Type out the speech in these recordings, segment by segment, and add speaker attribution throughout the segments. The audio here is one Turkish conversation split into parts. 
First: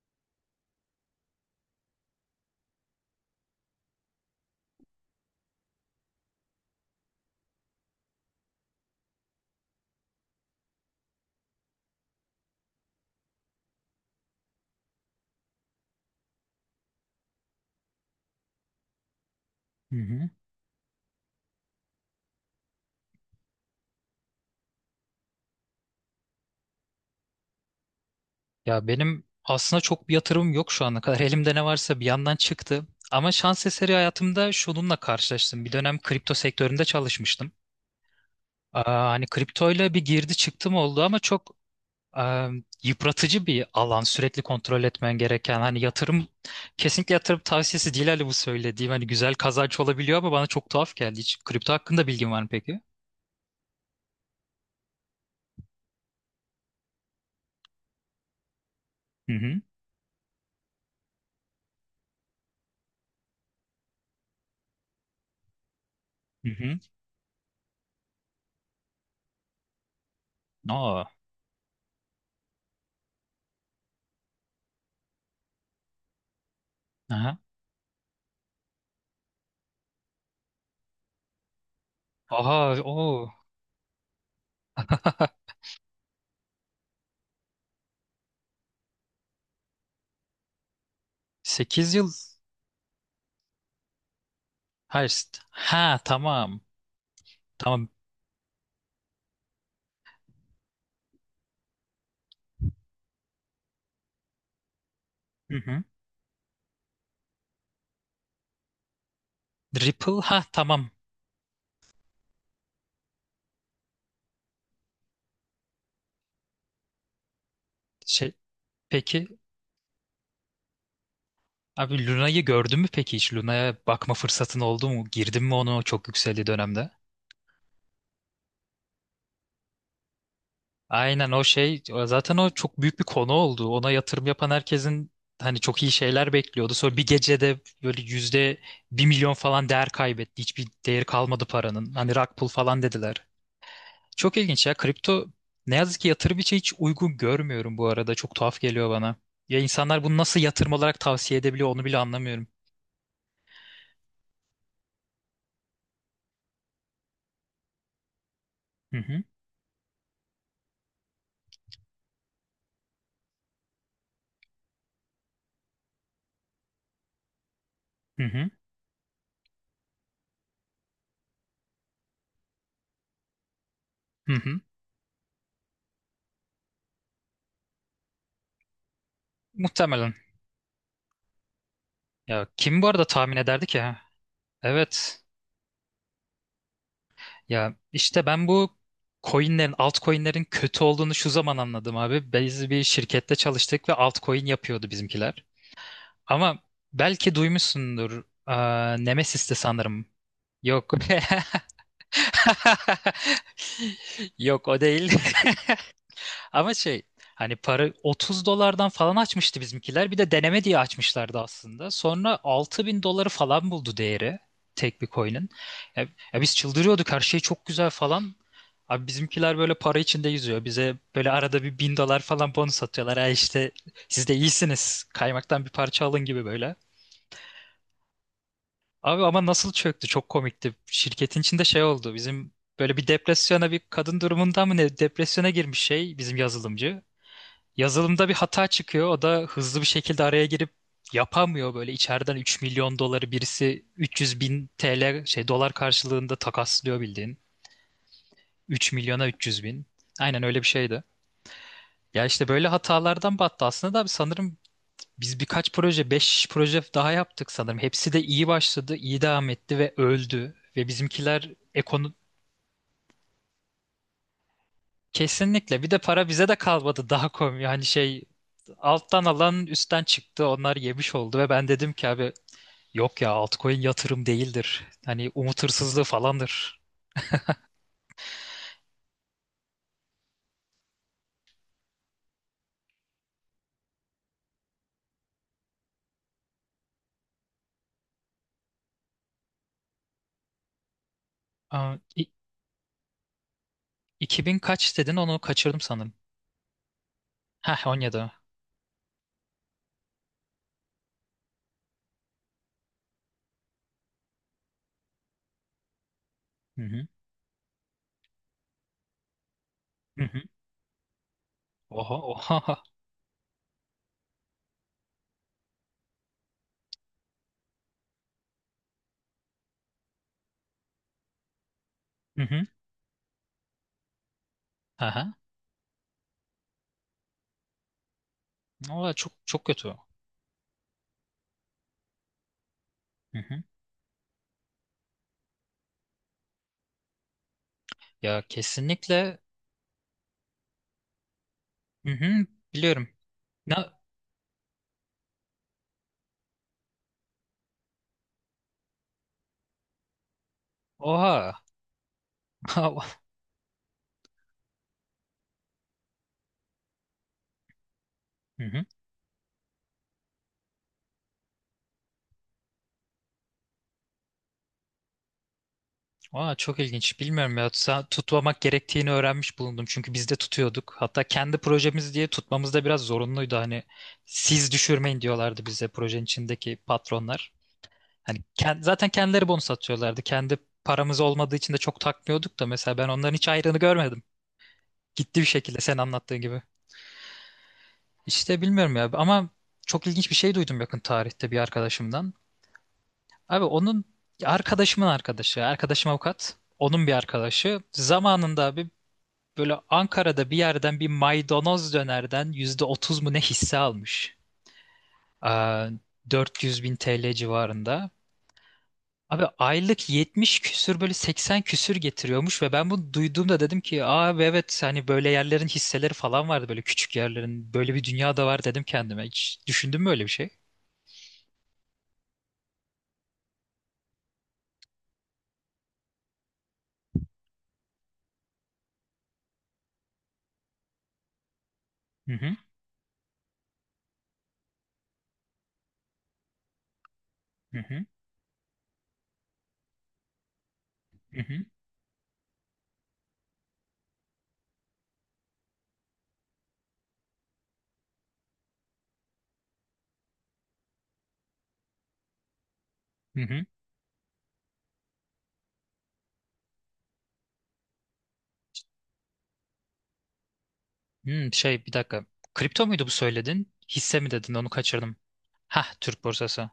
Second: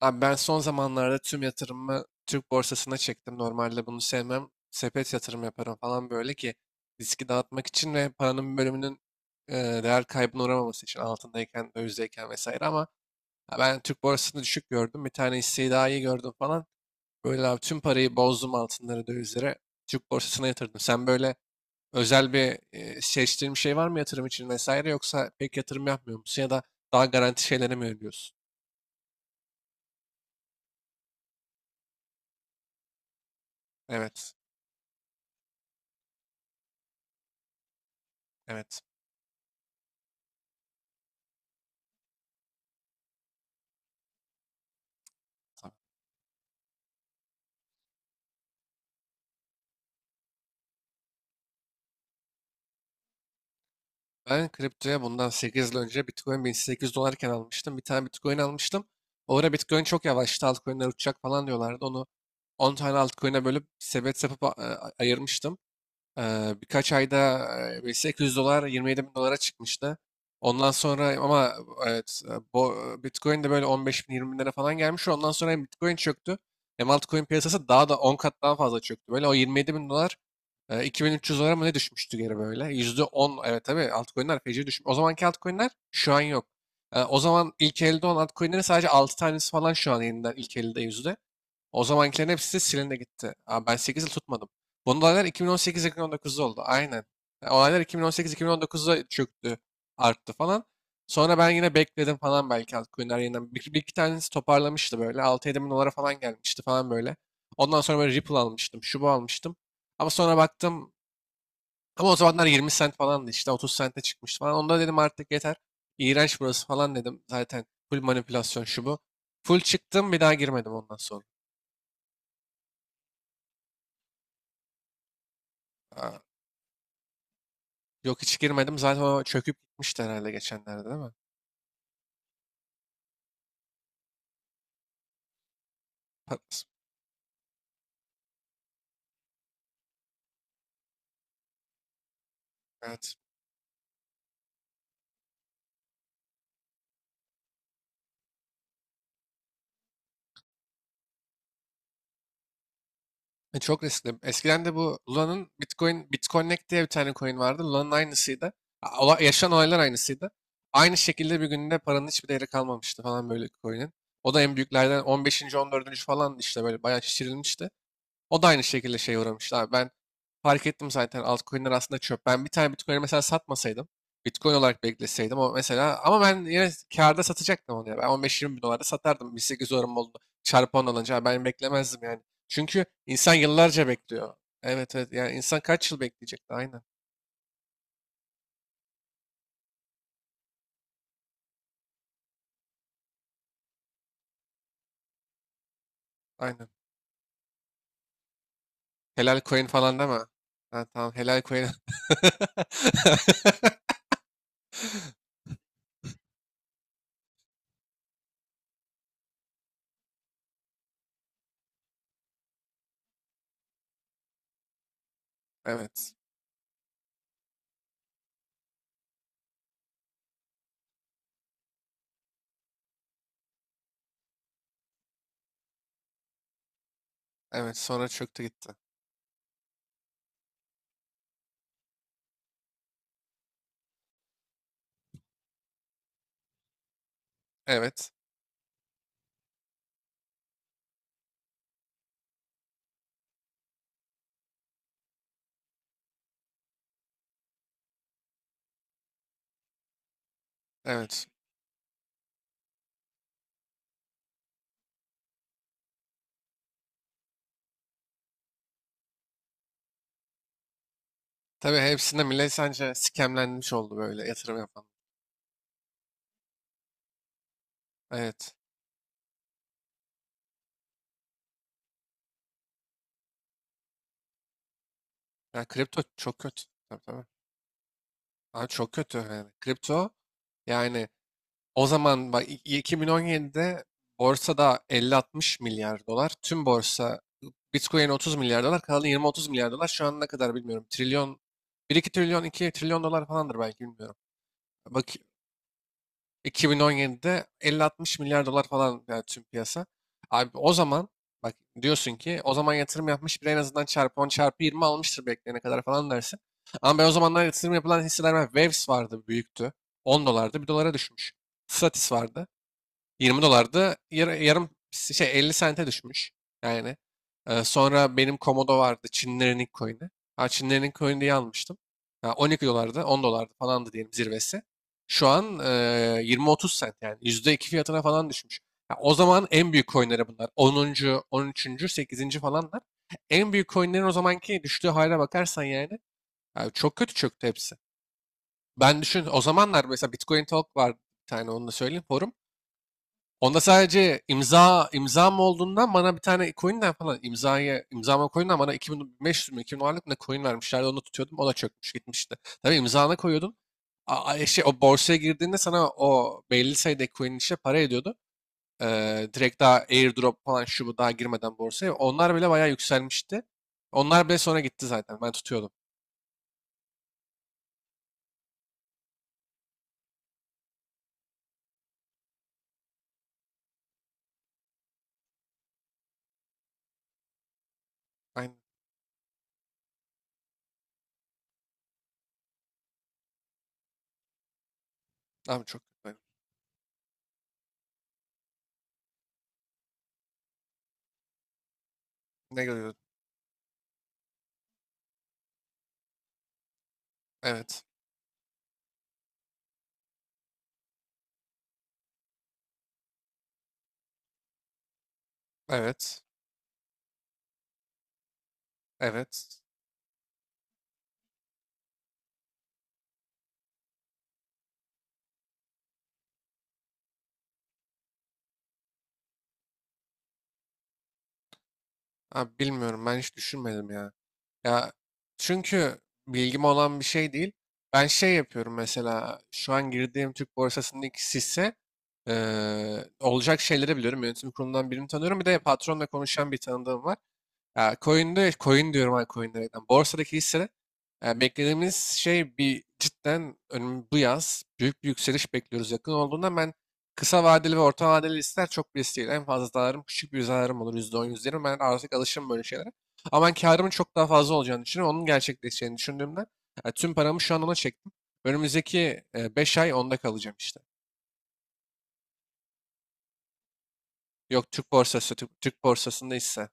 Speaker 1: Abi ben son zamanlarda tüm yatırımımı Türk borsasına çektim. Normalde bunu sevmem. Sepet yatırım yaparım falan böyle ki riski dağıtmak için ve paranın bir bölümünün e, değer kaybına uğramaması için altındayken, dövizdeyken vesaire. Ama ha, ben Türk borsasını düşük gördüm. Bir tane hisseyi daha iyi gördüm falan. Böyle abi tüm parayı bozdum altınlara, dövizlere.
Speaker 2: Hı
Speaker 1: Türk
Speaker 2: hı.
Speaker 1: borsasına yatırdım. Sen böyle özel bir seçtiğin bir şey var mı yatırım için vesaire, yoksa pek yatırım yapmıyor musun ya da daha garanti şeylere mi yöneliyorsun?
Speaker 2: Ya benim aslında çok bir yatırımım yok şu ana kadar. Elimde ne varsa bir yandan çıktı. Ama şans eseri
Speaker 1: Evet,
Speaker 2: hayatımda şununla karşılaştım. Bir dönem kripto sektöründe çalışmıştım.
Speaker 1: evet.
Speaker 2: Hani kriptoyla bir girdi çıktım oldu ama çok e, yıpratıcı bir alan. Sürekli kontrol etmen gereken. Hani yatırım kesinlikle yatırım tavsiyesi değil, hani bu söylediğim. Hani güzel kazanç olabiliyor ama bana çok tuhaf geldi. Hiç kripto hakkında bilgin var mı peki?
Speaker 1: Ben kriptoya bundan 8 yıl önce Bitcoin 1800 dolarken almıştım. Bir tane Bitcoin almıştım.
Speaker 2: Hı
Speaker 1: O ara
Speaker 2: hı.
Speaker 1: Bitcoin çok yavaştı. Altcoin'ler uçacak falan diyorlardı. Onu 10 tane altcoin'e bölüp sepet yapıp ayırmıştım.
Speaker 2: Hı
Speaker 1: Eee,
Speaker 2: hı.
Speaker 1: birkaç ayda 800 dolar 27 bin dolara çıkmıştı. Ondan
Speaker 2: Aa.
Speaker 1: sonra ama evet Bitcoin de böyle 15 bin 20 binlere falan gelmiş. Ondan sonra hem Bitcoin çöktü hem altcoin
Speaker 2: Aha.
Speaker 1: piyasası daha da 10 kat daha fazla çöktü. Böyle o 27 bin dolar 2300 dolara mı ne düşmüştü geri
Speaker 2: Aha.
Speaker 1: böyle.
Speaker 2: O
Speaker 1: %10, evet, tabii altcoinler feci düşmüş. O zamanki altcoinler şu an yok. O zaman ilk elde olan altcoinlerin sadece 6 tanesi falan şu an yeniden ilk elde yüzde. O
Speaker 2: 8 yıl.
Speaker 1: zamankilerin hepsi de silindi gitti. Abi ben 8 yıl tutmadım. Bu
Speaker 2: Hayır.
Speaker 1: olaylar
Speaker 2: Ha,
Speaker 1: 2018-2019'da
Speaker 2: tamam.
Speaker 1: oldu. Aynen. Yani olaylar
Speaker 2: Tamam.
Speaker 1: 2018-2019'da çöktü, arttı falan. Sonra ben yine bekledim falan, belki altcoin'ler yeniden. Bir iki tanesi toparlamıştı böyle.
Speaker 2: Hı
Speaker 1: 6-7 bin
Speaker 2: hı.
Speaker 1: dolara falan gelmişti falan böyle. Ondan sonra böyle Ripple almıştım. Şu bu almıştım. Ama
Speaker 2: Ripple,
Speaker 1: sonra
Speaker 2: ha tamam.
Speaker 1: baktım. Ama o zamanlar 20 cent falandı işte. 30 cent'e çıkmıştı falan. Onda dedim artık yeter. İğrenç burası falan dedim. Zaten full
Speaker 2: Şey
Speaker 1: manipülasyon şu bu.
Speaker 2: peki
Speaker 1: Full çıktım, bir daha girmedim ondan sonra.
Speaker 2: abi, Luna'yı gördün mü peki hiç? Luna'ya bakma fırsatın oldu mu? Girdin mi onu çok
Speaker 1: Aa,
Speaker 2: yükseldiği dönemde?
Speaker 1: yok, hiç girmedim. Zaten o çöküp gitmişti herhalde geçenlerde, değil mi?
Speaker 2: Aynen, o zaten o çok büyük bir konu oldu. Ona yatırım yapan herkesin, hani çok iyi şeyler
Speaker 1: Pat-
Speaker 2: bekliyordu. Sonra bir gecede böyle yüzde bir milyon falan değer kaybetti. Hiçbir değeri kalmadı paranın. Hani rug pull falan
Speaker 1: Evet.
Speaker 2: dediler. Çok ilginç ya. Kripto ne yazık ki yatırım için hiç uygun görmüyorum bu arada. Çok tuhaf geliyor bana. Ya insanlar bunu nasıl yatırım olarak tavsiye edebiliyor, onu bile anlamıyorum.
Speaker 1: Çok riskli. Eskiden de bu Luna'nın, Bitcoin, Bitconnect diye bir tane coin vardı. Luna'nın aynısıydı.
Speaker 2: Hı hı.
Speaker 1: Yaşanan olaylar aynısıydı. Aynı şekilde bir günde paranın hiçbir değeri kalmamıştı falan böyle coin'in. O da en büyüklerden 15. 14. falan işte böyle bayağı şişirilmişti.
Speaker 2: Hı
Speaker 1: O da
Speaker 2: hı.
Speaker 1: aynı şekilde şeye uğramıştı abi. Ben fark ettim zaten altcoin'ler aslında çöp. Ben bir tane Bitcoin'i mesela satmasaydım,
Speaker 2: Hı
Speaker 1: Bitcoin
Speaker 2: hı.
Speaker 1: olarak bekleseydim o mesela, ama ben yine kârda satacaktım onu ya. Ben 15-20 bin dolarda satardım. 1800 dolarım
Speaker 2: Muhtemelen.
Speaker 1: oldu. Çarpı 10 alınca, abi, ben beklemezdim yani.
Speaker 2: Ya kim
Speaker 1: Çünkü
Speaker 2: bu arada
Speaker 1: insan
Speaker 2: tahmin ederdi ki?
Speaker 1: yıllarca
Speaker 2: Ha?
Speaker 1: bekliyor. Evet, evet,
Speaker 2: Evet.
Speaker 1: yani insan kaç yıl bekleyecek? Aynen,
Speaker 2: Ya işte ben bu coinlerin, altcoinlerin kötü olduğunu şu zaman anladım abi. Biz bir şirkette çalıştık ve altcoin yapıyordu bizimkiler. Ama
Speaker 1: aynen.
Speaker 2: belki duymuşsundur.
Speaker 1: Helal
Speaker 2: Nemesis'ti
Speaker 1: coin falan
Speaker 2: sanırım.
Speaker 1: deme. Ha,
Speaker 2: Yok.
Speaker 1: tamam, helal coin.
Speaker 2: Yok, o değil. Ama şey, hani para 30 dolardan falan açmıştı bizimkiler. Bir de deneme diye açmışlardı aslında. Sonra 6.000 doları falan buldu değeri tek bir coin'in. Ya,
Speaker 1: Evet.
Speaker 2: ya, biz çıldırıyorduk, her şey çok güzel falan. Abi bizimkiler böyle para içinde yüzüyor. Bize böyle arada bir 1.000 dolar falan bonus atıyorlar. Ha işte, siz de iyisiniz. Kaymaktan bir parça alın gibi böyle.
Speaker 1: Evet, sonra çöktü gitti.
Speaker 2: Abi ama nasıl çöktü? Çok komikti. Şirketin içinde şey oldu. Bizim böyle bir depresyona, bir kadın durumunda mı ne, depresyona girmiş şey bizim yazılımcı.
Speaker 1: Evet.
Speaker 2: Yazılımda bir hata çıkıyor. O da hızlı bir şekilde araya girip yapamıyor, böyle içeriden 3.000.000 doları birisi 300.000 TL şey dolar karşılığında takaslıyor bildiğin. 3.000.000'a 300.000. Aynen öyle bir şeydi.
Speaker 1: Evet.
Speaker 2: Ya işte böyle hatalardan battı aslında da abi, sanırım biz birkaç proje, 5 proje daha yaptık sanırım. Hepsi de iyi başladı, iyi devam etti ve öldü. Ve bizimkiler
Speaker 1: Tabii
Speaker 2: ekonomi,
Speaker 1: hepsinde millet sence scamlenmiş oldu böyle yatırım yapan.
Speaker 2: kesinlikle bir de para bize de kalmadı, daha komik. Hani şey,
Speaker 1: Evet.
Speaker 2: alttan alan üstten çıktı. Onlar yemiş oldu ve ben dedim ki abi, yok ya, altcoin yatırım değildir. Hani umut
Speaker 1: Ya kripto
Speaker 2: hırsızlığı
Speaker 1: çok kötü.
Speaker 2: falandır.
Speaker 1: Tabii, tabii. Abi çok kötü yani. Kripto yani o zaman bak, 2017'de borsada 50-60 milyar dolar. Tüm borsa Bitcoin 30 milyar dolar. Kalan 20-30 milyar dolar. Şu an ne kadar bilmiyorum. Trilyon. Bir
Speaker 2: Aa,
Speaker 1: 2
Speaker 2: i-
Speaker 1: trilyon, iki trilyon dolar falandır belki, bilmiyorum.
Speaker 2: 2000 kaç
Speaker 1: Bak,
Speaker 2: dedin, onu kaçırdım sanırım.
Speaker 1: 2017'de
Speaker 2: Heh,
Speaker 1: 50-60
Speaker 2: 17.
Speaker 1: milyar dolar falan, yani tüm piyasa. Abi o zaman bak, diyorsun ki o zaman yatırım yapmış biri en azından çarpı 10 çarpı 20 almıştır bekleyene kadar falan dersin.
Speaker 2: Hı
Speaker 1: Ama
Speaker 2: hı.
Speaker 1: ben o zamanlar yatırım yapılan hisseler var. Waves vardı, büyüktü.
Speaker 2: Hı
Speaker 1: 10
Speaker 2: hı.
Speaker 1: dolardı, bir dolara düşmüş. Stratis
Speaker 2: Oha
Speaker 1: vardı.
Speaker 2: oha.
Speaker 1: 20 dolardı. Yarım şey, 50 sente düşmüş. Yani sonra benim Komodo vardı. Çinlerin ilk coin'i. Ha, Çinlerin ilk coin'i diye almıştım. Ha,
Speaker 2: Hı hı.
Speaker 1: 12 dolardı, 10 dolardı falandı diyelim zirvesi. Şu
Speaker 2: Aha.
Speaker 1: an 20-30 sent, yani %2 fiyatına falan düşmüş. Ha,
Speaker 2: Oha,
Speaker 1: o
Speaker 2: çok
Speaker 1: zaman
Speaker 2: çok
Speaker 1: en büyük
Speaker 2: kötü.
Speaker 1: coin'leri bunlar. 10. 13. 8. falanlar.
Speaker 2: Hı
Speaker 1: En
Speaker 2: hı.
Speaker 1: büyük coin'lerin o zamanki düştüğü hale bakarsan yani, yani çok kötü çöktü hepsi.
Speaker 2: Ya
Speaker 1: Ben düşün
Speaker 2: kesinlikle.
Speaker 1: o zamanlar mesela Bitcoin Talk vardı bir tane, onu da söyleyeyim,
Speaker 2: Hı
Speaker 1: forum.
Speaker 2: hı, biliyorum.
Speaker 1: Onda
Speaker 2: Ne?
Speaker 1: sadece imzam olduğundan bana bir tane coin'den falan imzama coin'den bana 2500 mü 2000 dolarlık ne coin vermişlerdi, onu tutuyordum, o da
Speaker 2: Oha.
Speaker 1: çökmüş gitmişti. Tabii imzana koyuyordun. Şey, o borsaya girdiğinde sana o belli sayıda coin işte para ediyordu.
Speaker 2: Hı hı.
Speaker 1: Direkt daha airdrop falan şu bu, daha girmeden borsaya. Onlar bile bayağı yükselmişti. Onlar bile sonra gitti zaten. Ben tutuyordum.
Speaker 2: Oha, çok ilginç. Bilmiyorum ya. Tutmamak gerektiğini öğrenmiş bulundum. Çünkü biz de tutuyorduk. Hatta kendi projemiz diye tutmamız da biraz zorunluydu. Hani siz düşürmeyin diyorlardı bize projenin içindeki patronlar. Hani
Speaker 1: Aynen.
Speaker 2: zaten kendileri bonus atıyorlardı. Kendi paramız olmadığı için de çok takmıyorduk da, mesela ben onların hiç ayrını görmedim. Gitti bir
Speaker 1: Abi
Speaker 2: şekilde
Speaker 1: çok.
Speaker 2: sen anlattığın gibi. İşte bilmiyorum ya ama çok ilginç bir şey duydum yakın tarihte bir arkadaşımdan.
Speaker 1: Ne görüyordum?
Speaker 2: Abi onun, arkadaşımın arkadaşı, arkadaşım avukat, onun bir arkadaşı.
Speaker 1: Evet.
Speaker 2: Zamanında abi böyle Ankara'da bir yerden bir maydanoz dönerden %30 mu ne hisse almış. Aa,
Speaker 1: Evet.
Speaker 2: 400.000 TL civarında. Abi
Speaker 1: Evet.
Speaker 2: aylık 70 küsür böyle 80 küsür getiriyormuş ve ben bunu duyduğumda dedim ki abi, evet hani böyle yerlerin hisseleri falan vardı, böyle küçük yerlerin, böyle bir dünya da var dedim kendime. Hiç düşündün mü öyle bir şey?
Speaker 1: Abi bilmiyorum, ben hiç düşünmedim ya. Ya çünkü bilgim olan bir şey değil. Ben şey yapıyorum mesela, şu an girdiğim Türk borsasındaki hisse
Speaker 2: Hı hı,
Speaker 1: olacak şeyleri biliyorum. Yönetim kurulundan birini tanıyorum. Bir de patronla konuşan bir tanıdığım var.
Speaker 2: hı
Speaker 1: Ya
Speaker 2: hı,
Speaker 1: coin'de coin diyorum, ha, coin demekten. Borsadaki hisse
Speaker 2: hı hı.
Speaker 1: beklediğimiz şey bir cidden bu yaz büyük bir yükseliş bekliyoruz. Yakın olduğundan ben kısa vadeli ve orta vadeli listeler çok risk değil. En fazla zararım, küçük bir zararım olur, %10, yüzde yirmi. Ben artık alışım böyle şeylere.
Speaker 2: Hı
Speaker 1: Ama ben
Speaker 2: hı.
Speaker 1: karımın çok daha fazla olacağını düşünüyorum. Onun gerçekleşeceğini düşündüğümden tüm paramı şu an ona çektim. Önümüzdeki 5 ay onda kalacağım işte.
Speaker 2: Hmm, bir dakika. Kripto muydu bu söyledin? Hisse mi dedin? Onu
Speaker 1: Yok, Türk
Speaker 2: kaçırdım.
Speaker 1: borsası, Türk
Speaker 2: Hah, Türk
Speaker 1: borsasında hisse.
Speaker 2: borsası.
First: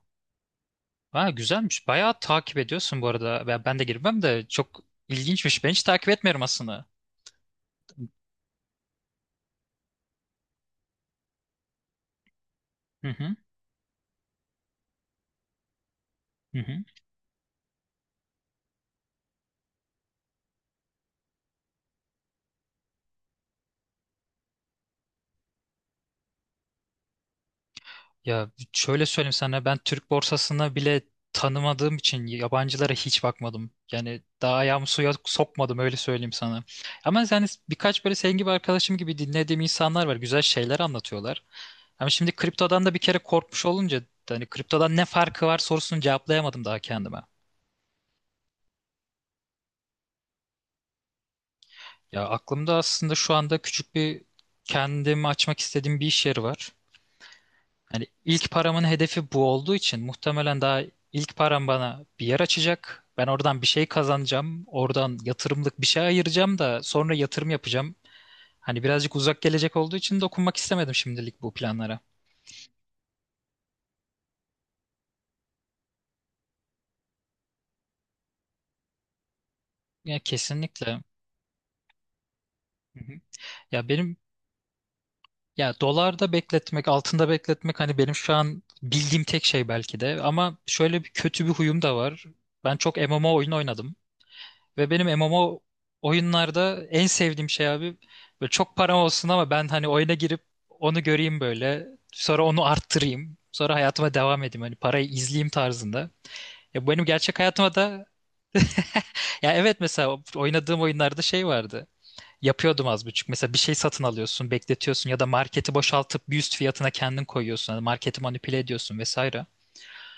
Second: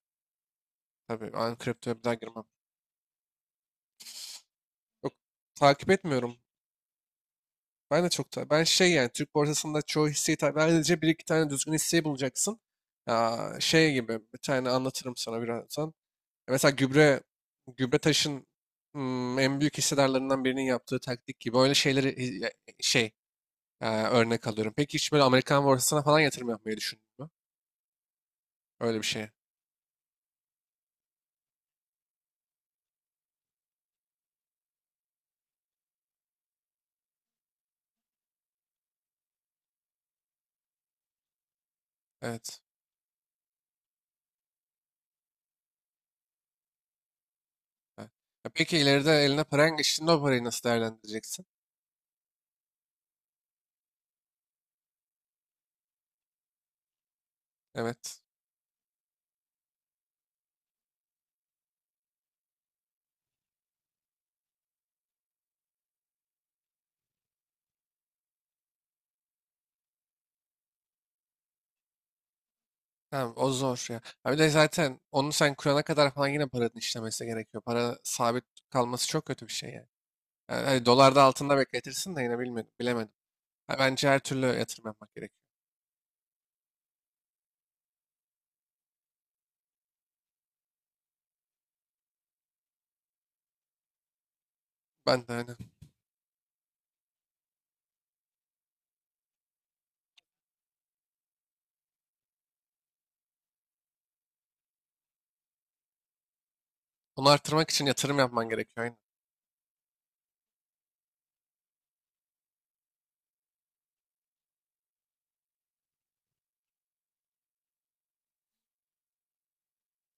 Speaker 2: Ha,
Speaker 1: Tabii ben
Speaker 2: güzelmiş.
Speaker 1: kriptoya bir daha
Speaker 2: Bayağı
Speaker 1: girmem.
Speaker 2: takip ediyorsun bu arada. Ben de girmem de çok
Speaker 1: Yok,
Speaker 2: ilginçmiş. Ben hiç
Speaker 1: takip
Speaker 2: takip
Speaker 1: etmiyorum.
Speaker 2: etmiyorum aslında.
Speaker 1: Ben de çok ben şey, yani Türk borsasında çoğu hisseyi, tabii, sadece bir iki tane düzgün hisseyi bulacaksın.
Speaker 2: Hı hı.
Speaker 1: Ya şey gibi bir tane anlatırım sana birazdan. Ya,
Speaker 2: Hı hı.
Speaker 1: mesela gübre taşın, en büyük hissedarlarından birinin yaptığı taktik gibi öyle şeyleri şey, örnek alıyorum. Peki hiç böyle Amerikan borsasına falan yatırım yapmayı düşündün mü?
Speaker 2: Ya
Speaker 1: Öyle bir
Speaker 2: şöyle
Speaker 1: şeye.
Speaker 2: söyleyeyim sana, ben Türk borsasını bile tanımadığım için yabancılara hiç bakmadım. Yani daha ayağımı suya sokmadım, öyle söyleyeyim sana. Ama yani birkaç böyle senin gibi arkadaşım gibi dinlediğim insanlar var. Güzel şeyler anlatıyorlar. Ama şimdi
Speaker 1: Evet.
Speaker 2: kriptodan da bir kere korkmuş olunca, hani kriptodan ne farkı var sorusunu cevaplayamadım daha kendime.
Speaker 1: Ha. Ya peki, ileride eline paran geçtiğinde o parayı nasıl değerlendireceksin?
Speaker 2: Ya aklımda aslında şu anda küçük bir, kendimi açmak istediğim bir iş yeri var. Yani
Speaker 1: Evet.
Speaker 2: ilk paramın hedefi bu olduğu için muhtemelen daha, ilk param bana bir yer açacak. Ben oradan bir şey kazanacağım. Oradan yatırımlık bir şey ayıracağım da sonra yatırım yapacağım. Hani birazcık uzak gelecek olduğu için dokunmak istemedim şimdilik bu planlara.
Speaker 1: Tamam, o zor ya. Ha, bir de zaten onu sen kurana kadar falan yine paranın işlemesi gerekiyor. Para sabit kalması çok kötü bir şey yani.
Speaker 2: Ya
Speaker 1: Yani hani
Speaker 2: kesinlikle.
Speaker 1: dolarda, altında bekletirsin de yine, bilmedim,
Speaker 2: Hı hı.
Speaker 1: bilemedim. Ha,
Speaker 2: Ya
Speaker 1: bence
Speaker 2: benim,
Speaker 1: her türlü yatırım yapmak gerekiyor.
Speaker 2: ya dolarda bekletmek, altında bekletmek, hani benim şu an bildiğim tek şey belki de. Ama şöyle bir kötü bir huyum da var. Ben çok MMO oyun oynadım. Ve benim
Speaker 1: Ben de aynen.
Speaker 2: MMO oyunlarda en sevdiğim şey abi, böyle çok param olsun ama ben hani oyuna girip onu göreyim böyle. Sonra onu arttırayım. Sonra hayatıma devam edeyim. Hani parayı izleyeyim tarzında. Ya bu benim
Speaker 1: Onu
Speaker 2: gerçek
Speaker 1: arttırmak
Speaker 2: hayatıma
Speaker 1: için
Speaker 2: da,
Speaker 1: yatırım yapman gerekiyor. Aynen.
Speaker 2: ya evet, mesela oynadığım oyunlarda şey vardı. Yapıyordum az buçuk. Mesela bir şey satın alıyorsun, bekletiyorsun, ya da marketi boşaltıp bir üst fiyatına kendin koyuyorsun. Hani marketi manipüle ediyorsun vesaire.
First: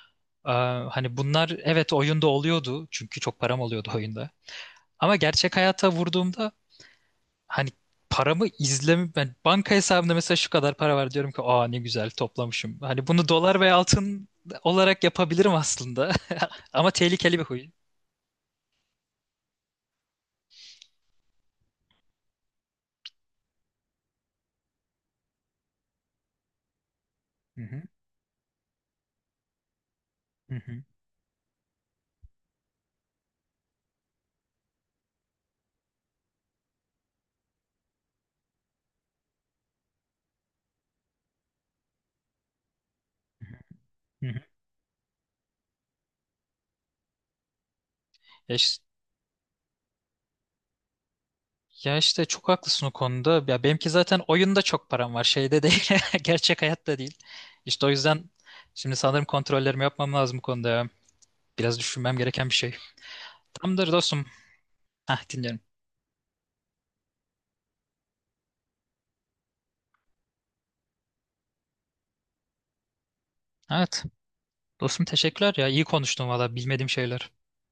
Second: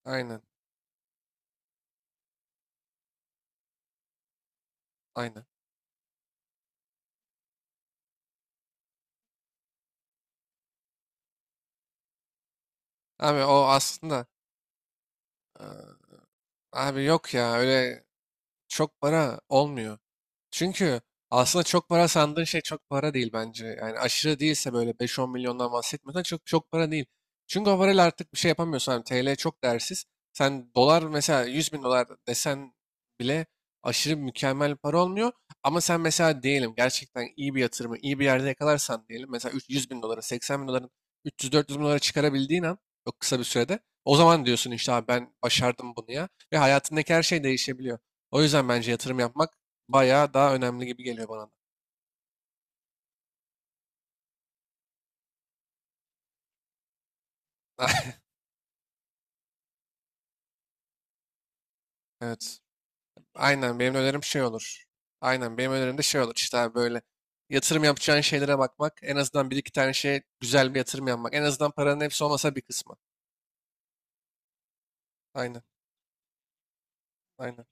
Speaker 1: Aynen.
Speaker 2: Ee, hani bunlar evet oyunda oluyordu. Çünkü çok param oluyordu oyunda. Ama
Speaker 1: Aynen.
Speaker 2: gerçek hayata vurduğumda, hani paramı izlemi, ben banka hesabımda mesela şu kadar para var diyorum ki, aa ne güzel toplamışım. Hani bunu
Speaker 1: Abi
Speaker 2: dolar
Speaker 1: o
Speaker 2: ve
Speaker 1: aslında
Speaker 2: altın olarak yapabilirim
Speaker 1: e,
Speaker 2: aslında. Ama
Speaker 1: abi yok
Speaker 2: tehlikeli bir
Speaker 1: ya,
Speaker 2: huy.
Speaker 1: öyle çok para olmuyor. Çünkü aslında çok para sandığın şey çok para değil bence. Yani aşırı değilse böyle 5-10 milyondan bahsetmiyorsan çok çok para değil.
Speaker 2: Hı
Speaker 1: Çünkü o
Speaker 2: hı,
Speaker 1: parayla artık bir şey yapamıyorsun. Hani TL çok değersiz.
Speaker 2: hı
Speaker 1: Sen
Speaker 2: hı,
Speaker 1: dolar, mesela 100 bin dolar desen bile aşırı mükemmel para olmuyor. Ama sen mesela diyelim gerçekten iyi bir yatırımı iyi bir yerde yakalarsan diyelim. Mesela 100 bin doları, 80 bin doların 300-400 bin dolara çıkarabildiğin an, çok kısa bir sürede. O
Speaker 2: hı hı.
Speaker 1: zaman diyorsun işte, abi ben başardım bunu ya. Ve hayatındaki her şey değişebiliyor. O
Speaker 2: Ya,
Speaker 1: yüzden
Speaker 2: iş-
Speaker 1: bence yatırım yapmak bayağı daha önemli gibi geliyor bana.
Speaker 2: ya, işte çok haklısın o konuda. Ya benimki zaten oyunda çok param var. Şeyde değil. Gerçek hayatta değil. İşte
Speaker 1: Da.
Speaker 2: o yüzden şimdi sanırım kontrollerimi yapmam lazım bu konuda. Ya. Biraz düşünmem gereken bir
Speaker 1: Evet.
Speaker 2: şey.
Speaker 1: Aynen,
Speaker 2: Tamamdır
Speaker 1: benim de önerim
Speaker 2: dostum.
Speaker 1: şey olur.
Speaker 2: Hah,
Speaker 1: Aynen,
Speaker 2: dinliyorum.
Speaker 1: benim önerim de şey olur işte abi, böyle yatırım yapacağın şeylere bakmak. En azından bir iki tane şeye güzel bir yatırım yapmak. En azından paranın hepsi olmasa bir kısmı.
Speaker 2: Evet. Dostum teşekkürler
Speaker 1: Aynen.
Speaker 2: ya. İyi konuştun valla, bilmediğim şeyler.
Speaker 1: Aynen.